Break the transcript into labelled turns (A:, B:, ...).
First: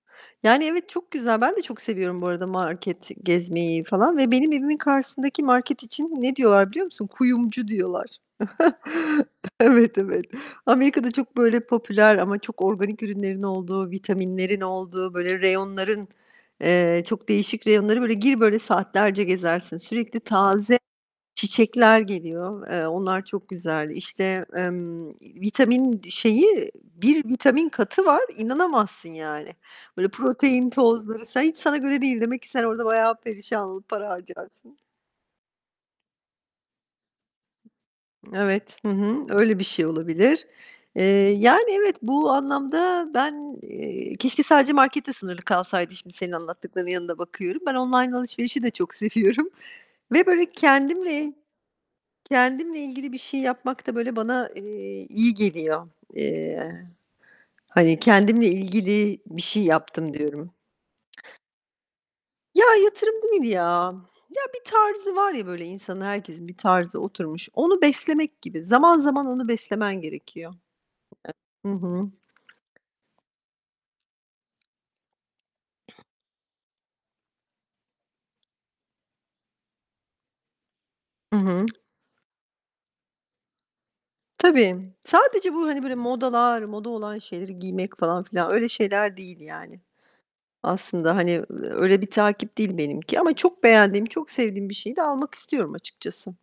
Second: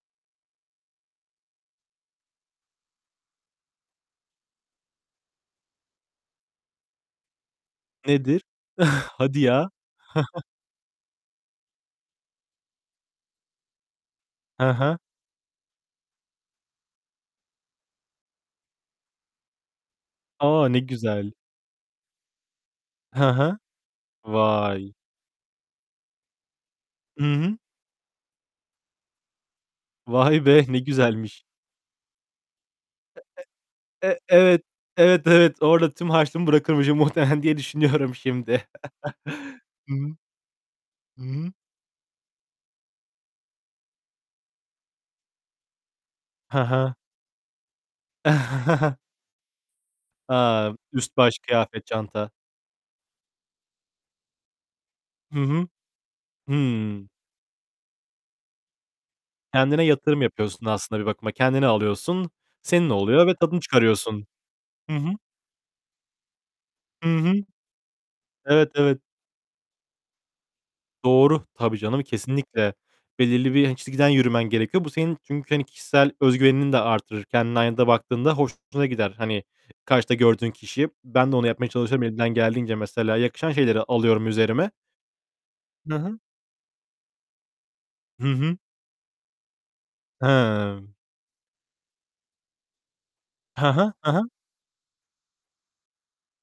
A: Yani, evet, çok güzel. Ben de çok seviyorum bu arada market gezmeyi falan ve benim evimin karşısındaki market için ne diyorlar biliyor musun? Kuyumcu diyorlar.
B: Nedir? Hadi ya.
A: Evet, evet. Amerika'da çok böyle popüler ama çok organik ürünlerin olduğu, vitaminlerin
B: Hı hı.
A: olduğu, böyle reyonların, eee, çok değişik reyonları böyle gir, böyle saatlerce gezersin. Sürekli
B: A, ne
A: taze
B: güzel!
A: çiçekler geliyor. Eee, onlar
B: Hı
A: çok
B: hı,
A: güzel. İşte,
B: vay!
A: emm, iii, vitamin şeyi,
B: I
A: bir
B: hı.
A: vitamin katı var, inanamazsın yani. Böyle,
B: Vay be,
A: protein
B: ne
A: tozları, sen
B: güzelmiş.
A: hiç sana göre değil. Demek ki sen orada bayağı perişan olup
B: E
A: para
B: e e evet,
A: harcarsın.
B: evet, evet. Orada tüm harçlığımı bırakırmışım muhtemelen diye düşünüyorum şimdi.
A: Evet, hı hı, öyle bir şey
B: Hı hı.
A: olabilir, eee,
B: Hı hı.
A: yani, evet bu anlamda ben, eee, keşke sadece marketle sınırlı kalsaydı şimdi senin
B: Ha
A: anlattıklarının
B: ha.
A: yanında bakıyorum. Ben online alışverişi de çok seviyorum ve böyle
B: A, üst
A: kendimle
B: baş, kıyafet, çanta.
A: kendimle ilgili bir şey yapmak da böyle bana, eee, iyi
B: Hı hı.
A: geliyor. Eee,
B: Hıı.
A: hani, kendimle ilgili bir şey
B: Kendine
A: yaptım
B: yatırım
A: diyorum.
B: yapıyorsun aslında bir bakıma. Kendine alıyorsun.
A: Ya,
B: Senin
A: yatırım
B: oluyor ve
A: değil
B: tadını
A: ya.
B: çıkarıyorsun.
A: Ya, bir
B: Hı hı.
A: tarzı var ya böyle insanın, herkesin bir tarzı
B: Hı hı.
A: oturmuş, onu beslemek gibi.
B: Evet,
A: Zaman
B: evet.
A: zaman onu beslemen gerekiyor.
B: Doğru,
A: Hı
B: tabii canım
A: hı.
B: kesinlikle. Belirli bir, hani, çizgiden yürümen gerekiyor. Bu senin çünkü, hani, kişisel özgüvenini de arttırır. Kendinin aynada baktığında hoşuna gider, hani, karşıda gördüğün kişi. Ben de
A: Hı
B: onu
A: hı.
B: yapmaya çalışıyorum elimden geldiğince mesela yakışan şeyleri alıyorum üzerime.
A: Tabii. Sadece bu, hani,
B: Hı
A: böyle
B: hı.
A: modalar, moda olan şeyleri giymek falan
B: Hı
A: filan,
B: hı.
A: öyle şeyler değil yani.
B: Hımm.
A: Aslında, hani, eee, öyle bir takip değil benimki ama çok
B: Hı hı.
A: beğendiğim,
B: Hı
A: çok
B: hı.
A: sevdiğim bir şeyi de almak istiyorum açıkçası.